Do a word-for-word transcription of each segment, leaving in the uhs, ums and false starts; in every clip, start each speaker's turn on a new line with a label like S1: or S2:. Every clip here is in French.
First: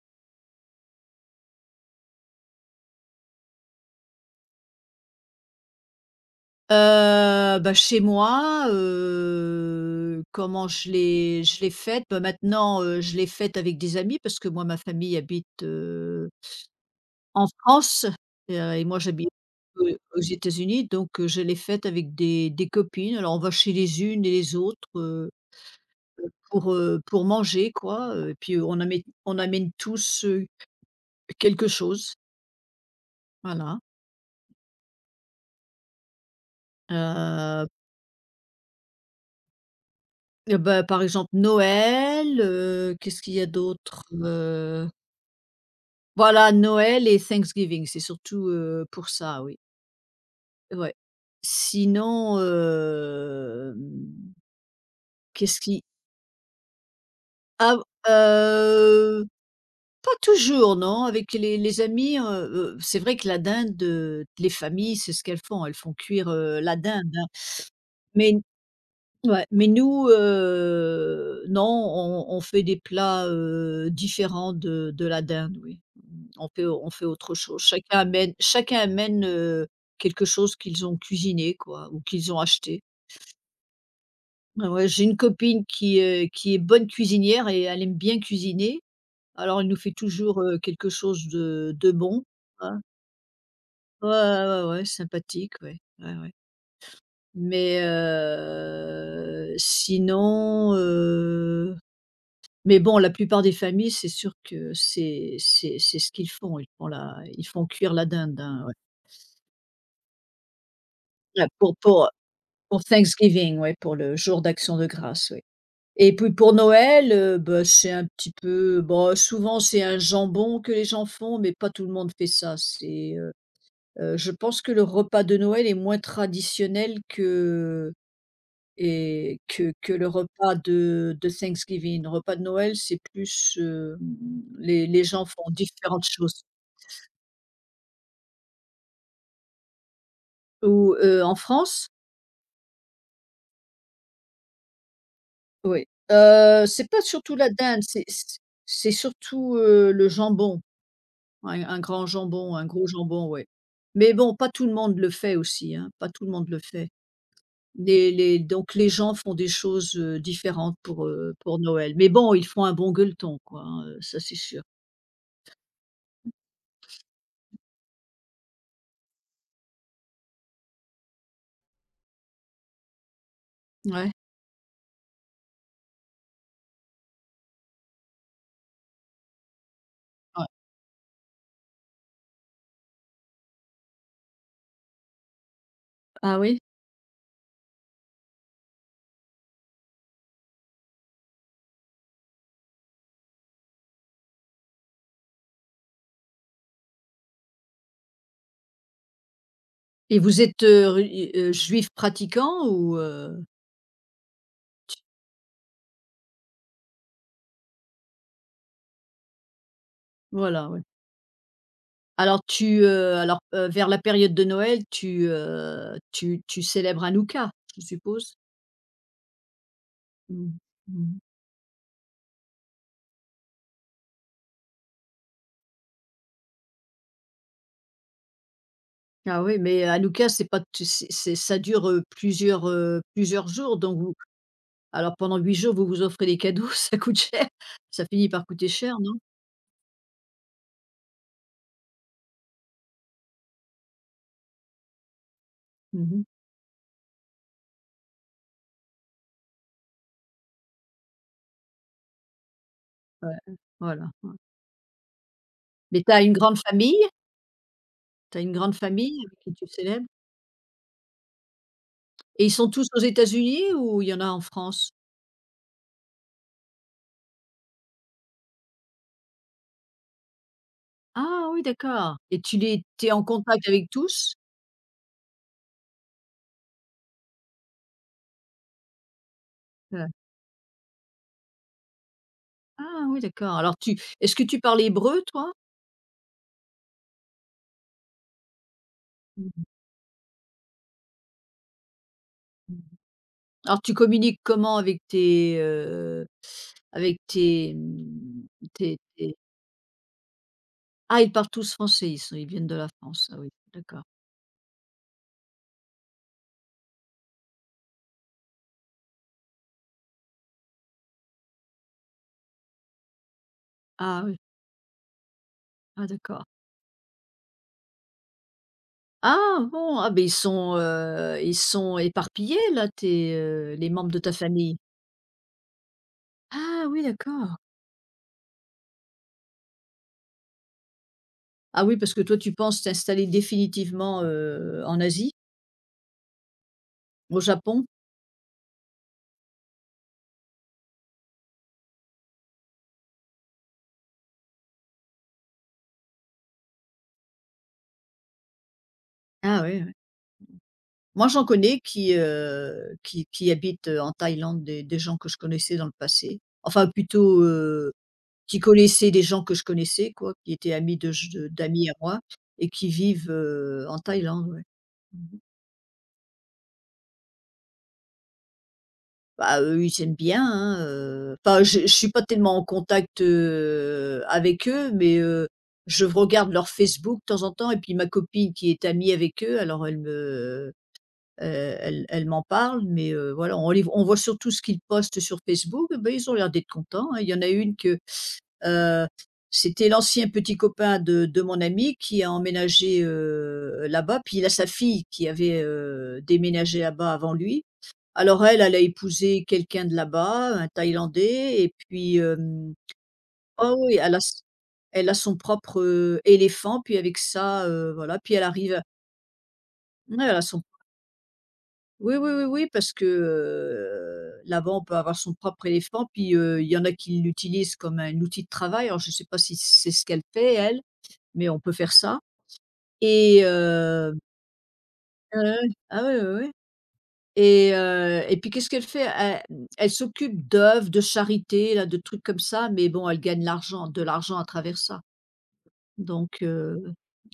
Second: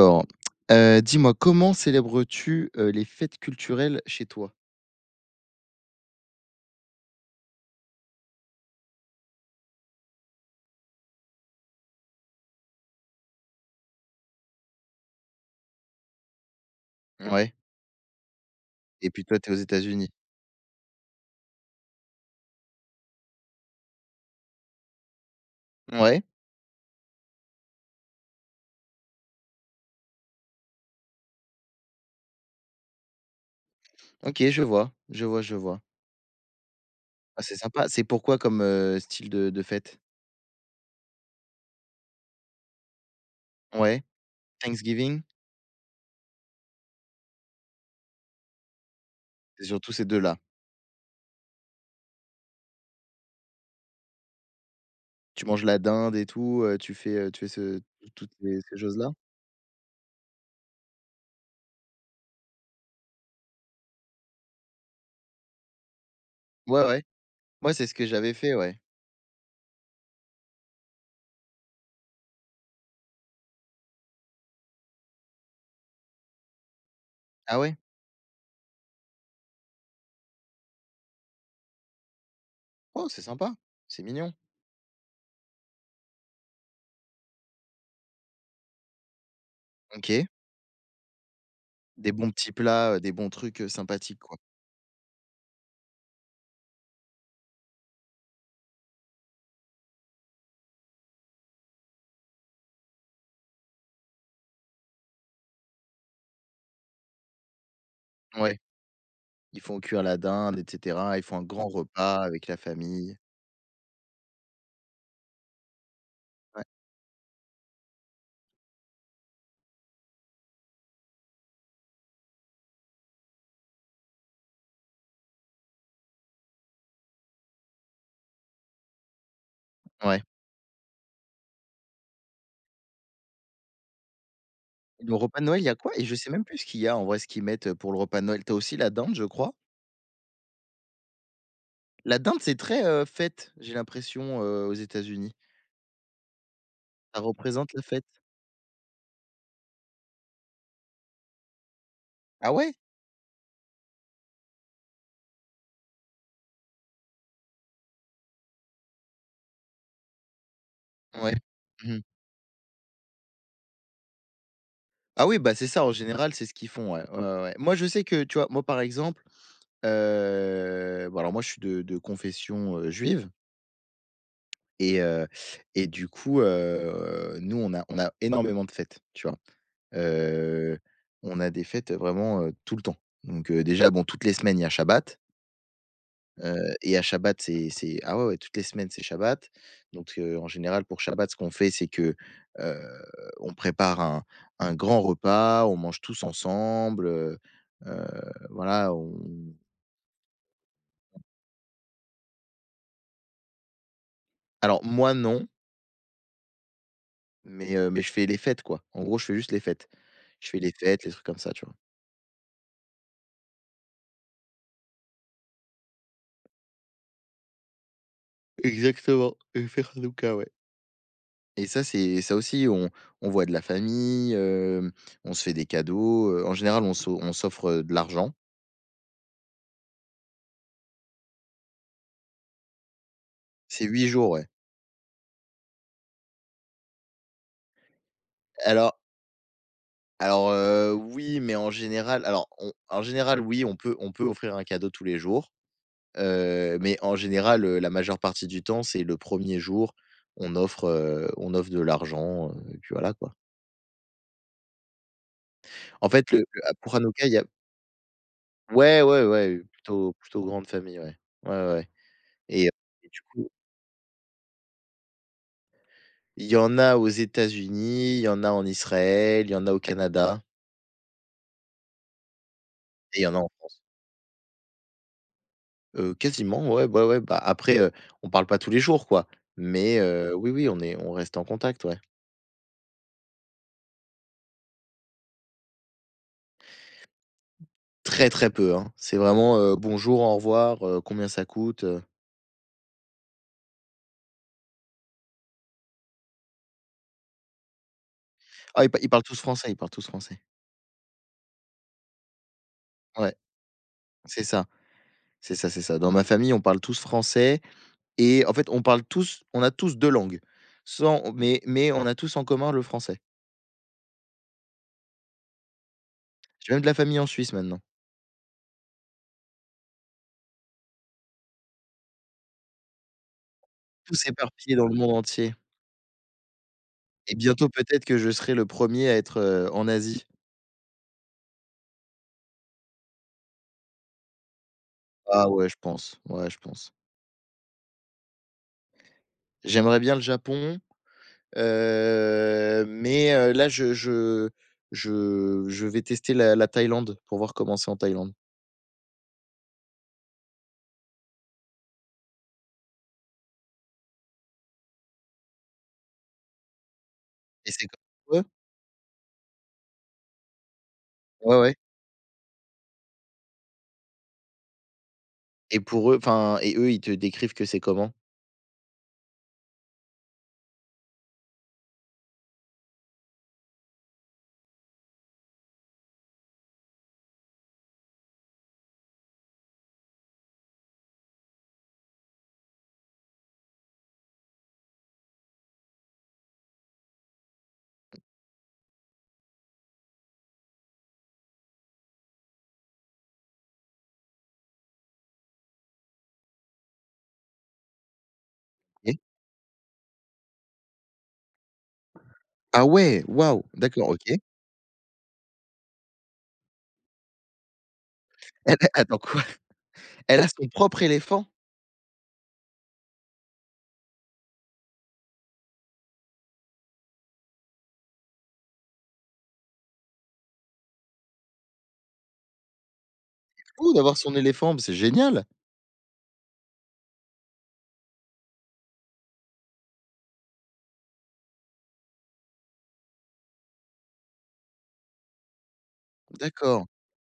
S1: Alors, heu, dis-moi, comment célèbres-tu, heu, les fêtes culturelles chez toi?
S2: Heu, bah, chez moi, heu, comment je l'ai je l'ai faite. Bah, maintenant, heu, je l'ai faite avec des amis parce que moi, ma famille habite, heu,
S1: Mmh.
S2: en
S1: Ouais,
S2: France, et et moi
S1: et puis
S2: j'habite,
S1: toi, tu es aux
S2: heu,
S1: États-Unis?
S2: aux États-Unis. Donc heu, je l'ai faite avec des des copines. Alors on va chez les unes et les autres, heu,
S1: Ouais,
S2: pour, heu, pour manger quoi, heu, et puis, heu, on amène on amène tous, heu, quelque chose, voilà.
S1: OK, je vois, je vois, je vois. Ah, c'est
S2: Heu,
S1: sympa. C'est pourquoi comme, heu, style de de fête?
S2: Bah, par exemple Noël, heu, qu'est-ce qu'il y a
S1: Ouais,
S2: d'autre? Euh,
S1: Thanksgiving?
S2: Voilà, Noël et Thanksgiving, c'est surtout, heu, pour ça, oui.
S1: C'est surtout ces deux là.
S2: Ouais. Sinon, hem,
S1: Tu
S2: qu'est-ce
S1: manges la
S2: qui
S1: dinde et tout, heu, tu fais, heu, tu fais
S2: ah,
S1: ce toutes ces ces choses-là?
S2: heu, pas toujours, non, avec les les amis, heu heu, c'est vrai que la dinde, heu, les familles, c'est ce qu'elles font, elles font cuire, heu, la
S1: Ouais, ouais.
S2: dinde, hein.
S1: Moi, c'est ce que
S2: Mais
S1: j'avais fait, ouais.
S2: ouais, mais nous, heu, non, on on fait des plats, heu, différents de de la dinde, oui. on fait on fait autre
S1: Ah
S2: chose.
S1: ouais?
S2: Chacun amène chacun amène, heu, quelque chose qu'ils ont cuisiné quoi ou qu'ils ont acheté.
S1: Oh, c'est sympa, c'est mignon.
S2: Ah ouais, j'ai une copine qui, heu, qui est bonne cuisinière et elle aime bien cuisiner. Alors elle nous fait
S1: OK.
S2: toujours, heu, quelque chose de de
S1: Des
S2: bon,
S1: bons petits
S2: hein.
S1: plats, heu, des bons trucs, heu,
S2: Ouais,
S1: sympathiques, quoi.
S2: ouais, ouais, ouais, sympathique, ouais, ouais, ouais. Mais, heu, sinon, heu, mais bon, la plupart des familles, c'est sûr que c'est c'est c'est ce qu'ils font. Ils font la ils font cuire la dinde,
S1: Ouais.
S2: hein, ouais.
S1: Ils font cuire la dinde et cetera, ils font un
S2: Là
S1: grand Mmh.
S2: pour pour
S1: repas avec la
S2: Pour
S1: famille.
S2: Thanksgiving, ouais, pour le jour d'action de grâce, oui. Et puis pour
S1: Ouais,
S2: Noël, heu, bah, c'est un petit peu bah, souvent c'est un jambon que les gens font, mais pas tout le monde fait ça. C'est, heu heu, je pense que le repas de Noël est moins traditionnel que et que que le
S1: ouais.
S2: repas de de Thanksgiving. Le repas de Noël, c'est plus, hem, les les
S1: Le
S2: gens
S1: repas
S2: font
S1: de Noël, il y a quoi? Et
S2: différentes
S1: je sais
S2: choses.
S1: même plus ce qu'il y a en vrai, ce qu'ils mettent, pour le repas de Noël. Tu as aussi la dinde, je crois.
S2: Ou, heu, en France?
S1: La dinde, c'est très, heu, fête, j'ai l'impression, heu, aux États-Unis.
S2: Oui. Heu, c'est pas
S1: Ça
S2: surtout la
S1: représente la
S2: dinde, c'est
S1: fête.
S2: c'est c'est surtout, heu, le jambon. Ouais, un grand
S1: Ah
S2: jambon, un
S1: ouais?
S2: gros jambon, ouais. Mais bon, pas tout le monde le fait aussi, hein, pas tout le monde le fait. Les les donc les gens font des choses, heu, différentes pour, heu,
S1: Ouais.
S2: pour Noël.
S1: Mmh.
S2: Mais bon, ils font un bon gueuleton, quoi, hein, heu, ça c'est sûr.
S1: Ah oui, bah, c'est ça en général, c'est ce qu'ils font, ouais. Ouais, ouais, ouais. Moi, je sais que, tu vois, moi, par exemple, heu, bon, alors moi, je suis de de confession, heu, juive
S2: Ouais,
S1: et heu et du coup, heu, nous, on a on a énormément de fêtes, tu vois?
S2: ouais.
S1: Heu, on a des fêtes vraiment, heu, tout le temps. Donc, heu, déjà, bon, toutes les semaines, il y a Shabbat.
S2: Ah oui?
S1: heu et à Shabbat, c'est c'est ah, ouais, ouais, toutes les semaines, c'est Shabbat. Donc, heu, en général, pour Shabbat, ce qu'on fait, c'est que heu, on prépare un un grand repas, on mange tous ensemble. heu heu, voilà. on
S2: Et vous êtes, heu, reli heu, juif pratiquant ou, heu?
S1: Alors moi, non, mais heu, mais je fais les fêtes, quoi. En gros, je fais juste les fêtes. Je fais
S2: Voilà,
S1: les
S2: ouais.
S1: fêtes, les trucs comme ça, tu vois?
S2: Alors tu, heu, alors, heu, vers la période de Noël, tu, heu, tu tu célèbres Hanouka, je suppose?
S1: Exactement et faire Hanouka, ouais.
S2: Mmh. Mmh.
S1: Et ça, c'est ça aussi, on on voit de la famille, heu, on se fait des cadeaux, heu, en général, on s'o on s'offre, heu, de l'argent.
S2: Ah oui, mais Hanouka, c'est pas tu c'est c'est ça dure, heu, plusieurs, heu, plusieurs jours
S1: C'est
S2: donc
S1: huit
S2: vous.
S1: jours, ouais.
S2: Alors pendant huit jours, vous vous offrez des cadeaux, ça coûte cher. Ça finit par coûter cher,
S1: Alors
S2: non?
S1: alors, heu, oui, mais en général, alors on en général, oui, on peut on peut offrir un cadeau tous les jours,
S2: Mmh.
S1: heu, mais en général, heu, la majeure partie du temps, c'est le premier jour, on offre, heu, on offre de l'argent, heu, et puis voilà,
S2: Ouais,
S1: quoi.
S2: voilà, ouais. Mais
S1: En
S2: tu as
S1: fait,
S2: une
S1: le
S2: grande
S1: le pour
S2: famille?
S1: Hanouka, il y a
S2: Tu as une grande
S1: ouais, ouais,
S2: famille avec qui
S1: ouais,
S2: tu célèbres?
S1: plutôt plutôt grande famille, ouais. Ouais, ouais, ouais,
S2: Et ils
S1: et
S2: sont tous aux
S1: et du coup,
S2: États-Unis ou il y en a en France?
S1: il y en a aux États-Unis, il y en a en Israël, il y en a au Canada
S2: Ah oui, d'accord, et tu les t'es
S1: et il
S2: en
S1: y en a en
S2: contact
S1: France.
S2: avec tous?
S1: Heu, quasiment, ouais, ouais, ouais, bah, après, heu, on parle pas tous les jours, quoi, mais
S2: Heu,
S1: heu, oui, oui, on est on reste en contact, ouais.
S2: ah oui, d'accord. Alors tu est-ce que tu parles hébreu, toi?
S1: Très, très peu, hein. C'est vraiment,
S2: Mmh.
S1: heu, bonjour, au revoir, heu, combien ça coûte, heu.
S2: Alors tu communiques comment avec tes, heu, avec tes, mmh,
S1: Ah, ils pa
S2: tes
S1: ils parlent
S2: tes
S1: tous français, ils parlent tous français.
S2: ah, ils parlent tous français, ils sont ils viennent de la France.
S1: Ouais,
S2: Ah oui, d'accord.
S1: c'est ça, c'est ça, c'est ça. Dans ma famille, on parle tous français et en fait, on parle tous on a tous deux langues, sans mais mais on a tous en commun le français.
S2: Ah oui, ah d'accord.
S1: J'ai même de la famille en Suisse maintenant,
S2: Ah bon, ah ben ils sont, heu, ils sont éparpillés là tes, heu, les membres de
S1: tous
S2: ta
S1: éparpillés
S2: famille?
S1: dans le monde entier.
S2: Ah oui,
S1: Et
S2: d'accord.
S1: bientôt peut-être que je serai le premier à être, heu, en Asie.
S2: Ah oui, parce que toi tu penses t'installer définitivement, heu, en Asie,
S1: Ah ouais, je pense, ouais, je pense.
S2: au Japon?
S1: J'aimerais bien le Japon, heu, mais heu, là je je je je vais tester la la Thaïlande pour voir comment c'est en Thaïlande.
S2: Ah oui, ouais. Moi j'en connais qui, heu, qui qui habitent, heu, en Thaïlande, des des gens que je connaissais dans le passé. Enfin plutôt,
S1: Et c'est
S2: euh,
S1: comme eux?
S2: qui connaissaient des gens que je connaissais quoi, qui étaient amis de j de
S1: Ouais, ouais,
S2: d'amis à moi et qui vivent, heu, en Thaïlande, ouais. Mmh.
S1: et pour eux, enfin, et eux, ils te décrivent que c'est comment?
S2: Bah, eux, ils aiment bien, hein, heu, enfin, je je suis pas tellement en contact, heu, avec eux, mais heu, je regarde leur Facebook de temps en temps et puis ma copine qui est amie avec eux, alors elle me e elle elle m'en parle, mais heu, voilà, on les on voit surtout ce qu'ils postent sur Facebook et beh, ils ont l'air d'être contents, hein. Il y en a une que Heu, c'était l'ancien petit copain de de mon ami qui a emménagé, heu, là-bas, puis il a sa fille qui avait, heu, déménagé là-bas avant lui. Alors elle, elle a
S1: OK.
S2: épousé quelqu'un de là-bas, un Thaïlandais et puis, hem
S1: Ah ouais, waouh,
S2: oh oui,
S1: d'accord,
S2: elle a
S1: OK. Elle
S2: s elle a son propre, heu, éléphant, puis avec ça, heu, voilà, puis elle arrive à
S1: attends quoi?
S2: ouais, elle
S1: Elle
S2: a
S1: a
S2: son
S1: son propre éléphant?
S2: oui, oui, oui, oui, parce que, heu, là-bas, on peut avoir son propre éléphant, puis, heu, il y en a qui l'utilisent comme un outil de travail. Alors je ne sais pas si c'est ce qu'elle fait elle, mais on peut faire ça. et
S1: Fou
S2: heu
S1: d'avoir son éléphant, mais c'est
S2: ah
S1: génial!
S2: ouais, ouais. Ah ouais, ouais, ouais. Et heu et puis qu'est-ce qu'elle fait? Elle elle s'occupe d'œuvres de charité, là, de trucs comme ça, mais bon, elle gagne l'argent de l'argent à travers ça. Donc heu,
S1: D'accord.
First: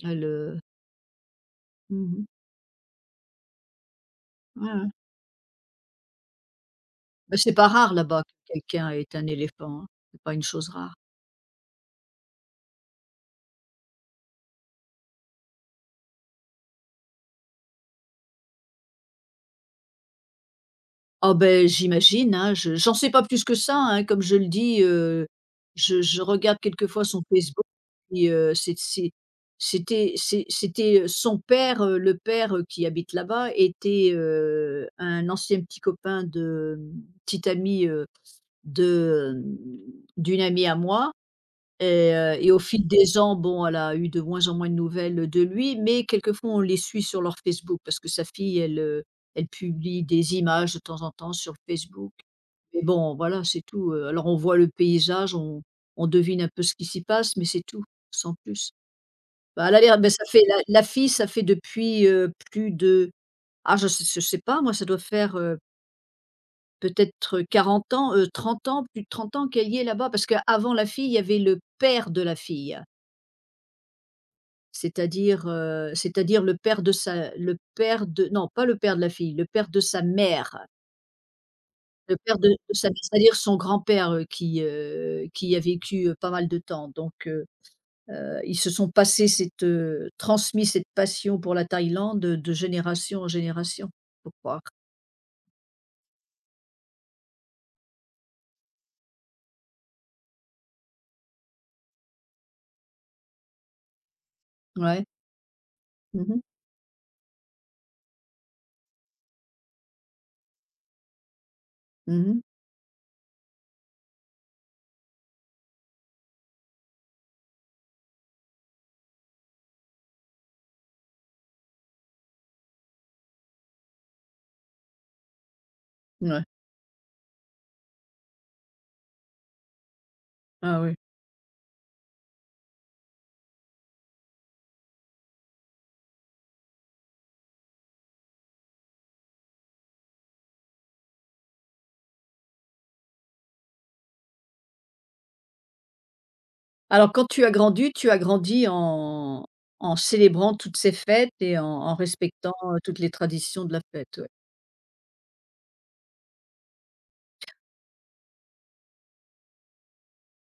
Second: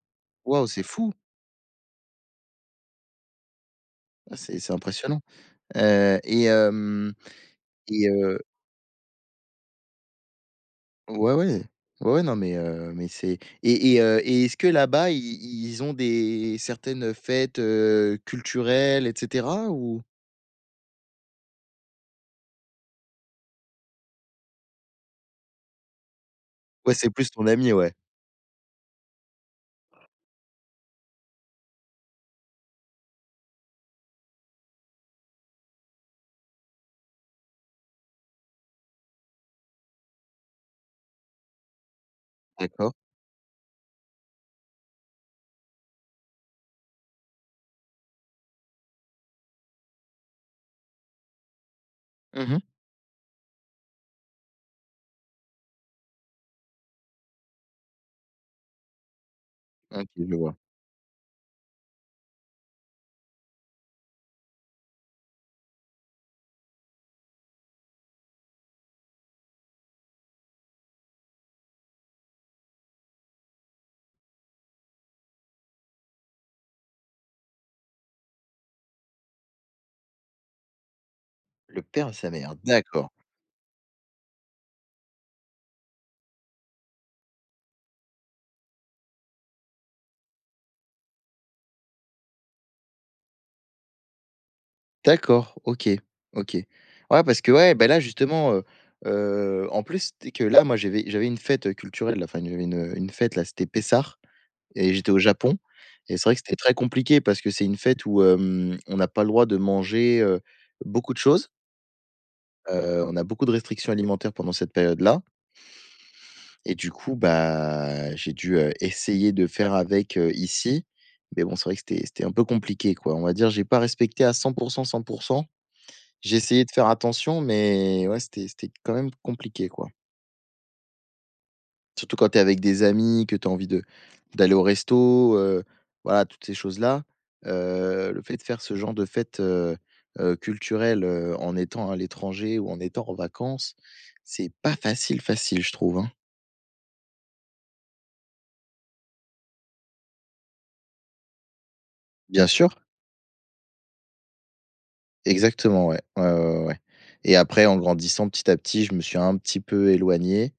S2: elle, heu
S1: Waouh, c'est fou!
S2: mmh
S1: Ah, c'est
S2: Ouais,
S1: c'est
S2: ouais.
S1: impressionnant. Heu et hem
S2: Bah, c'est pas rare
S1: et
S2: là-bas
S1: heu
S2: que quelqu'un est un éléphant, hein. C'est pas une chose rare.
S1: Ouais, ouais. Ouais, ouais, non, mais heu, mais c'est et et heu et est-ce que là-bas, i ils ont des certaines fêtes, heu, culturelles et cetera ou?
S2: Ah ben j'imagine, hein, je j'en sais pas plus que ça, hein, comme je le dis, heu, je je regarde
S1: Ouais,
S2: quelquefois
S1: c'est
S2: son
S1: plus ton
S2: Facebook
S1: ami, ouais.
S2: puis, heu, c'est c'est c'était c'est c'était, euh, son père, heu, le père, heu, qui habite là-bas était, heu, un ancien petit copain de, mmh, petit ami, heu, de, d'une amie à moi et heu et au fil
S1: D'accord.
S2: des ans, bon, elle a eu de moins en moins de nouvelles de lui, mais quelquefois on les suit sur leur Facebook parce que sa fille, elle, heu, elle publie des images de temps en temps sur Facebook.
S1: Mmh.
S2: Mais bon, voilà, c'est tout, heu, alors on voit le paysage, on on devine un peu ce qui s'y passe, mais c'est tout, sans plus. Bah, elle a l'air,
S1: OK,
S2: ben ça
S1: je
S2: fait
S1: vois.
S2: la la fille, ça fait depuis, heu, plus de ah, je sais je sais pas moi, ça doit faire, heu, peut-être quarante ans, heu, trente ans, plus de trente ans qu'elle y est là-bas parce qu'avant la fille, il y avait le père de la fille, hein. C'est-à-dire, heu, c'est-à-dire le père de sa le père de non, pas le père de la fille, le père de sa mère,
S1: Le père de
S2: le
S1: sa
S2: père de
S1: mère,
S2: de sa
S1: d'accord.
S2: c'est-à-dire son grand-père, heu, qui, heu, qui a vécu, heu, pas mal de temps. Donc heu, heu, ils se sont passés cette, heu transmis cette passion pour la Thaïlande, heu, de génération en génération, faut croire.
S1: D'accord, OK, OK. Ouais, parce que, ouais, bah, là, justement, heu heu, en plus, tu que là, moi, j'avais j'avais une fête culturelle, là, enfin, j'avais une, une fête, là, c'était Pessah. Et
S2: Ouais.
S1: j'étais au Japon et c'est
S2: Mmh
S1: vrai
S2: mh.
S1: que c'était très compliqué parce que c'est une fête où, hem, on n'a pas le droit de manger, heu, beaucoup de choses.
S2: Mmh.
S1: Heu, on a beaucoup de restrictions alimentaires pendant cette période-là, et du coup, bah, j'ai dû, heu, essayer de faire avec, heu, ici. Mais bon, c'est vrai que c'était c'était un peu compliqué, quoi. On va dire, j'ai pas respecté à cent cent. J'ai
S2: Ouais.
S1: essayé de faire attention, mais ouais, c'était c'était quand même compliqué, quoi.
S2: Ah oui.
S1: Surtout quand tu es avec des amis, que tu as envie de d'aller au resto, heu, voilà, toutes ces choses-là. Heu, le fait de faire ce genre de fête, heu heu, culturelle, heu, en étant à l'étranger ou en étant en vacances, c'est pas facile, facile, je trouve, hein.
S2: Alors quand tu as grandi, tu as grandi en en célébrant toutes ces fêtes et en en
S1: Bien
S2: respectant,
S1: sûr,
S2: heu, toutes les traditions de la fête, ouais.
S1: exactement, ouais. Ouais, ouais, ouais, ouais, et après, en grandissant, petit à petit, je me suis un petit peu éloigné.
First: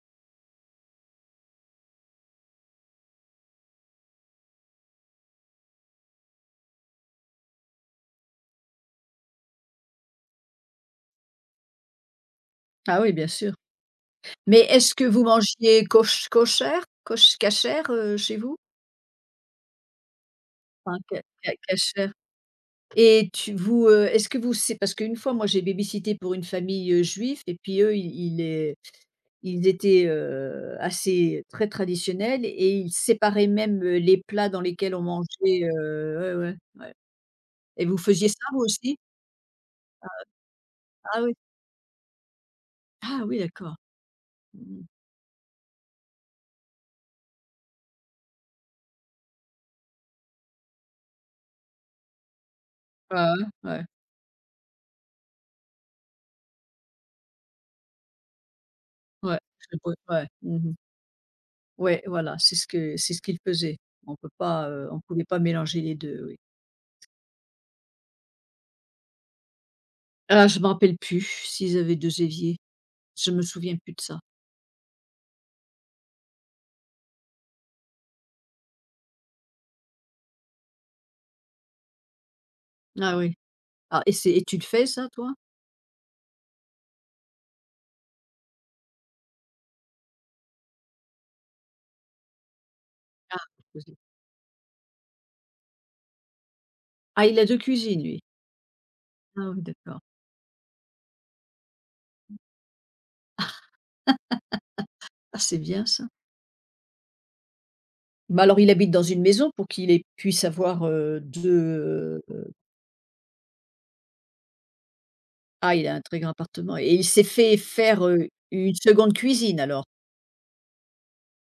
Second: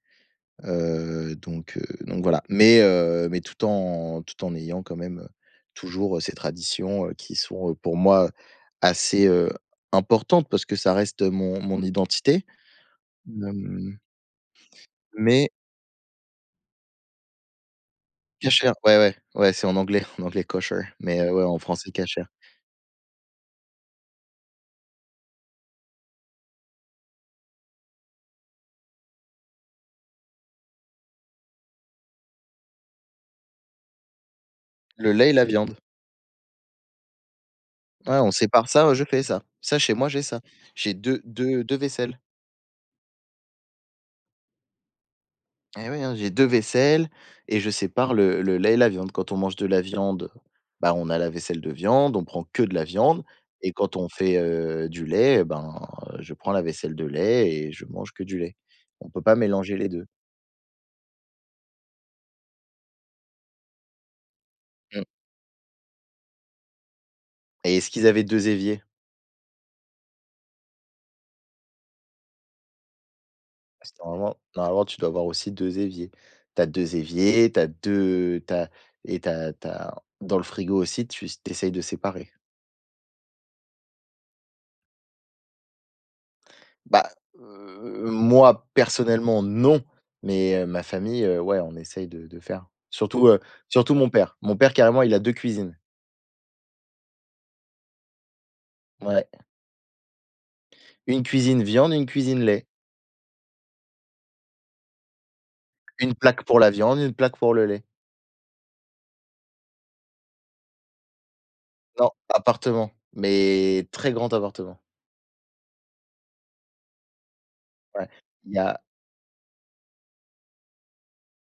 S1: Heu, donc heu, donc voilà. Mais heu, mais tout en tout en ayant quand même, heu, toujours, heu, ces traditions, heu, qui sont, heu, pour moi, assez, heu, importantes parce que ça reste mon mon identité.
S2: Ah oui, bien sûr.
S1: Hem,
S2: Mais est-ce que vous
S1: mais
S2: mangiez koch kochère koch cachère, heu, chez vous?
S1: kasher, ouais, ouais, ouais, c'est en anglais. En anglais kosher,
S2: Enfin,
S1: mais
S2: ca
S1: heu, ouais,
S2: ca
S1: en français
S2: cachère.
S1: kasher.
S2: Et tu vous, heu, est-ce que vous c'est parce qu'une fois, moi, j'ai babysitté pour une famille, heu, juive et puis eux, ils ils, heu, ils étaient, heu, assez très traditionnels et ils séparaient même, heu, les plats dans lesquels on
S1: Le lait et la
S2: mangeait,
S1: viande.
S2: heu, ouais, ouais, ouais, et vous
S1: Ouais,
S2: faisiez
S1: on
S2: ça vous
S1: sépare ça, heu,
S2: aussi?
S1: je fais ça. Ça, chez moi, j'ai ça. J'ai deux
S2: Ah oui,
S1: deux deux vaisselles.
S2: ah oui, d'accord. Mmh mh.
S1: Eh oui, hein, j'ai deux vaisselles et je sépare le le lait et la viande. Quand on mange de la viande, bah, on a la vaisselle de viande, on prend que de la
S2: Ouais,
S1: viande.
S2: ouais,
S1: Et
S2: ouais,
S1: quand on fait, heu, du lait, eh ben, heu, je prends la vaisselle de lait et je mange que du lait. On peut pas
S2: ouais,
S1: mélanger
S2: je
S1: les deux.
S2: ouais, mmh mh. Ouais, voilà, c'est ce que c'est ce qu'ils faisaient. On peut pas, heu, on
S1: Mmh.
S2: pouvait pas mélanger les deux, oui.
S1: Et est-ce qu'ils avaient deux éviers?
S2: Ah, je m'en rappelle plus s'ils avaient deux éviers. Je me souviens
S1: Parce
S2: plus
S1: que
S2: de ça.
S1: normalement normalement, tu dois avoir aussi deux éviers. Tu as deux éviers, tu as deux, tu et t'as t'as, dans le frigo aussi, tu tu essayes de séparer.
S2: Ah oui. Ah, et c'est et tu le fais ça, toi?
S1: Bah, heu, moi personnellement non, mais heu, ma famille, heu, ouais, on essaye de de faire. Surtout, Mmh.
S2: Ah, vous
S1: surtout
S2: faisiez.
S1: mon père. Mon père carrément, il a deux cuisines.
S2: Ah, il a deux cuisines, lui?
S1: Ouais,
S2: Ah oui, d'accord.
S1: une cuisine viande, une cuisine lait.
S2: Ah, c'est bien ça.
S1: Une plaque pour la viande, une plaque pour le lait.
S2: Bah, alors il habite dans une maison pour qu'il ait puisse avoir, heu,
S1: Non,
S2: deux.
S1: appartement, mais très grand appartement.
S2: Ah, il a un très grand appartement et il s'est fait faire,
S1: Ouais.
S2: heu,
S1: Il y
S2: une
S1: a
S2: seconde cuisine alors?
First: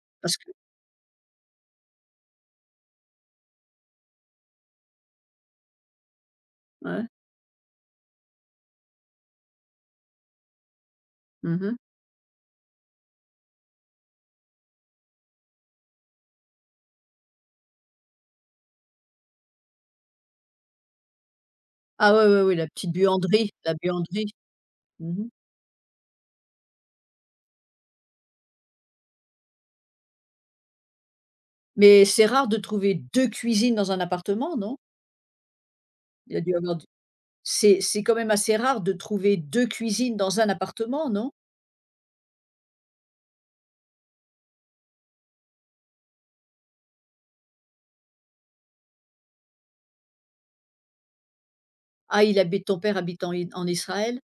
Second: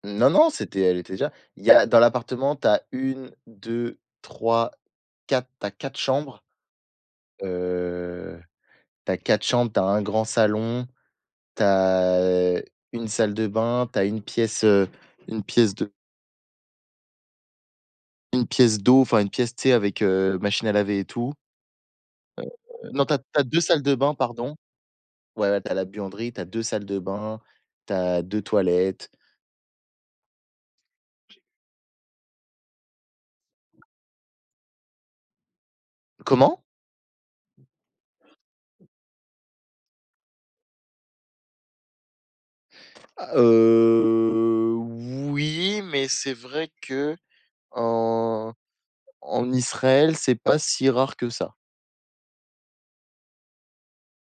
S1: non,
S2: Parce
S1: non,
S2: que
S1: c'était elle était déjà... il y a dans l'appartement, tu as un, deux, trois, quatre. tu as 4 chambres,
S2: Ouais.
S1: heu, Tu as quatre chambres, tu as un grand salon,
S2: Mmh.
S1: t'as as, une salle de bain, t'as une pièce, heu, une pièce de une pièce d'eau, enfin une pièce, tu sais, avec, heu, machine à laver et tout.
S2: Ah ouais, ouais, ouais, la
S1: Heu
S2: petite
S1: Non, t'as t'as
S2: buanderie,
S1: deux
S2: la
S1: salles de bain,
S2: buanderie.
S1: pardon.
S2: Mmh.
S1: Ouais, ouais, tu la buanderie, t'as deux salles de bain, t'as deux toilettes.
S2: Mais c'est rare de trouver deux cuisines dans un appartement, non? Il a dû
S1: Comment?
S2: avoir du c'est c'est quand même assez rare de trouver deux cuisines dans un appartement, non?
S1: Ah, oui, mais c'est vrai que en en Israël, c'est pas si rare que ça.
S2: Ah, il habite Ton père habite en I en Israël?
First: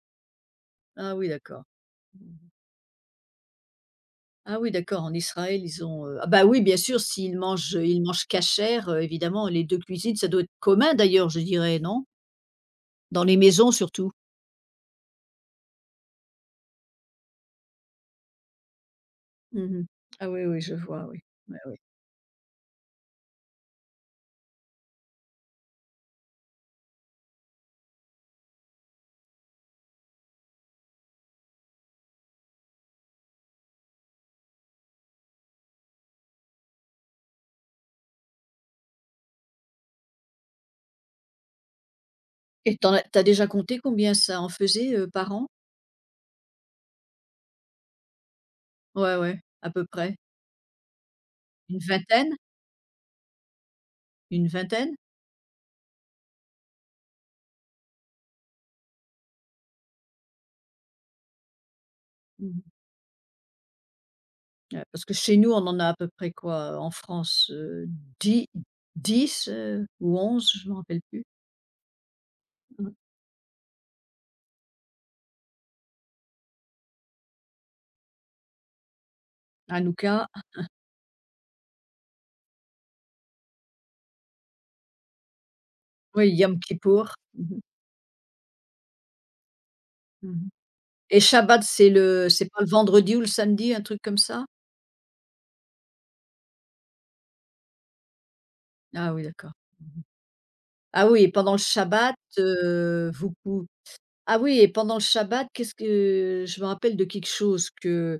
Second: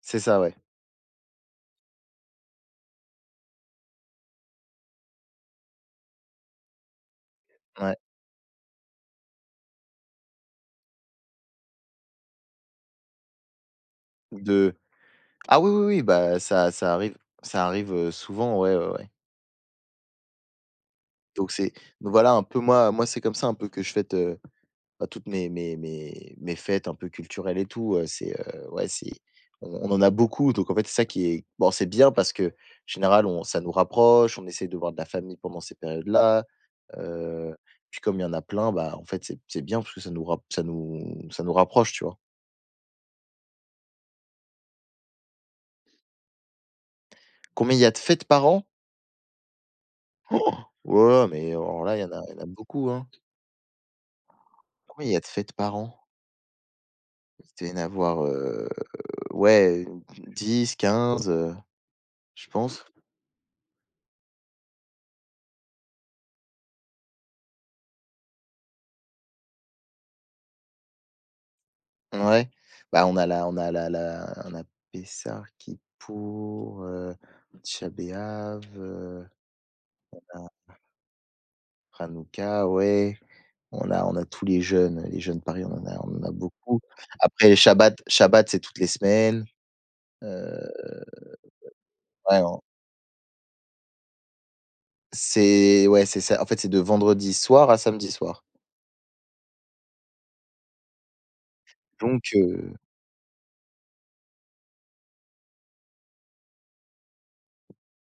S1: C'est ça, ouais.
S2: Ah oui, d'accord. Mhm. Ah oui, d'accord, en Israël, ils ont, heu ah bah, oui, bien sûr, s'ils mangent, euh,
S1: Ouais,
S2: ils mangent cachère, heu, évidemment, les deux cuisines, ça doit être commun d'ailleurs, je dirais, non? Dans les maisons surtout.
S1: de ah oui, oui, oui, bah, ça ça arrive ça arrive, heu, souvent, ouais, ouais, ouais.
S2: Mmh. Ah oui, oui, je vois, oui.
S1: Donc
S2: Ouais,
S1: c'est
S2: ouais.
S1: donc voilà un peu, moi moi c'est comme ça un peu que je fête, heu, bah, toutes mes mes mes mes fêtes un peu culturelles et tout, heu, c'est, heu, ouais c'est, on on en a beaucoup. Donc en fait c'est ça qui est bon, c'est bien parce que en général, on ça nous rapproche, on essaie de voir de la famille pendant ces périodes-là, puis comme il y en a plein, bah, en fait c'est c'est bien parce que ça nous rap ça nous ça nous rapproche, tu vois?
S2: Et tu as tu déjà compté combien ça en faisait, heu, par an?
S1: Combien il y a de fêtes par an?
S2: Ouais, ouais, à peu près.
S1: Ouais, mais
S2: Une
S1: alors là, il y en a il y
S2: vingtaine?
S1: en a beaucoup, hein.
S2: Une vingtaine?
S1: Combien il y a de fêtes par an? Il doit y en avoir, heu, ouais, dix quinze. heu Je
S2: Mmh.
S1: pense,
S2: Ouais, parce que chez nous, on en a à peu près quoi, heu, en France, heu, dix 10, heu, ou onze, je ne me rappelle plus.
S1: ouais.
S2: Mmh.
S1: Bah, on a la on a la la on a Pessah, Kippour, heu, Tisha Béav, heu,
S2: Hanouka,
S1: on a Hanouka, ouais. On a on a tous les jeunes, les jeunes pareil, on en a on en a
S2: oui, Yom
S1: beaucoup.
S2: Kippour.
S1: Après
S2: Mmh
S1: les
S2: mh.
S1: Shabbat Shabbat, c'est toutes les semaines,
S2: Mmh.
S1: heu,
S2: Et Shabbat, c'est le
S1: ouais,
S2: c'est pas
S1: on
S2: le vendredi ou le samedi, un truc comme ça?
S1: c'est ouais, c'est ça. En fait, c'est de vendredi soir à samedi soir.
S2: Ah oui, d'accord. Mmh. Ah oui, et pendant le Shabbat,
S1: Donc heu,
S2: heu, vous pou ah oui, et pendant le Shabbat, qu'est-ce que je me rappelle de quelque chose que,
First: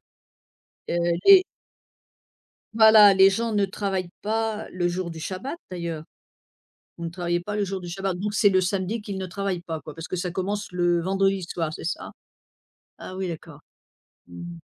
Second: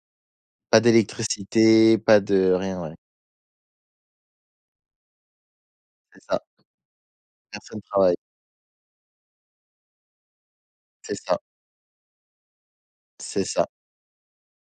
S1: Pas
S2: heu, les
S1: d'électricité, pas de rien, ouais.
S2: voilà, les gens ne travaillent pas le jour du Shabbat, d'ailleurs.
S1: C'est ça,
S2: Vous ne travaillez pas le
S1: personne
S2: jour du
S1: travaille.
S2: Shabbat, donc c'est le samedi qu'il ne travaille pas, quoi? Parce que ça commence le
S1: C'est ça,
S2: vendredi soir, c'est ça? Ah oui,
S1: c'est
S2: d'accord.
S1: ça.
S2: Mmh.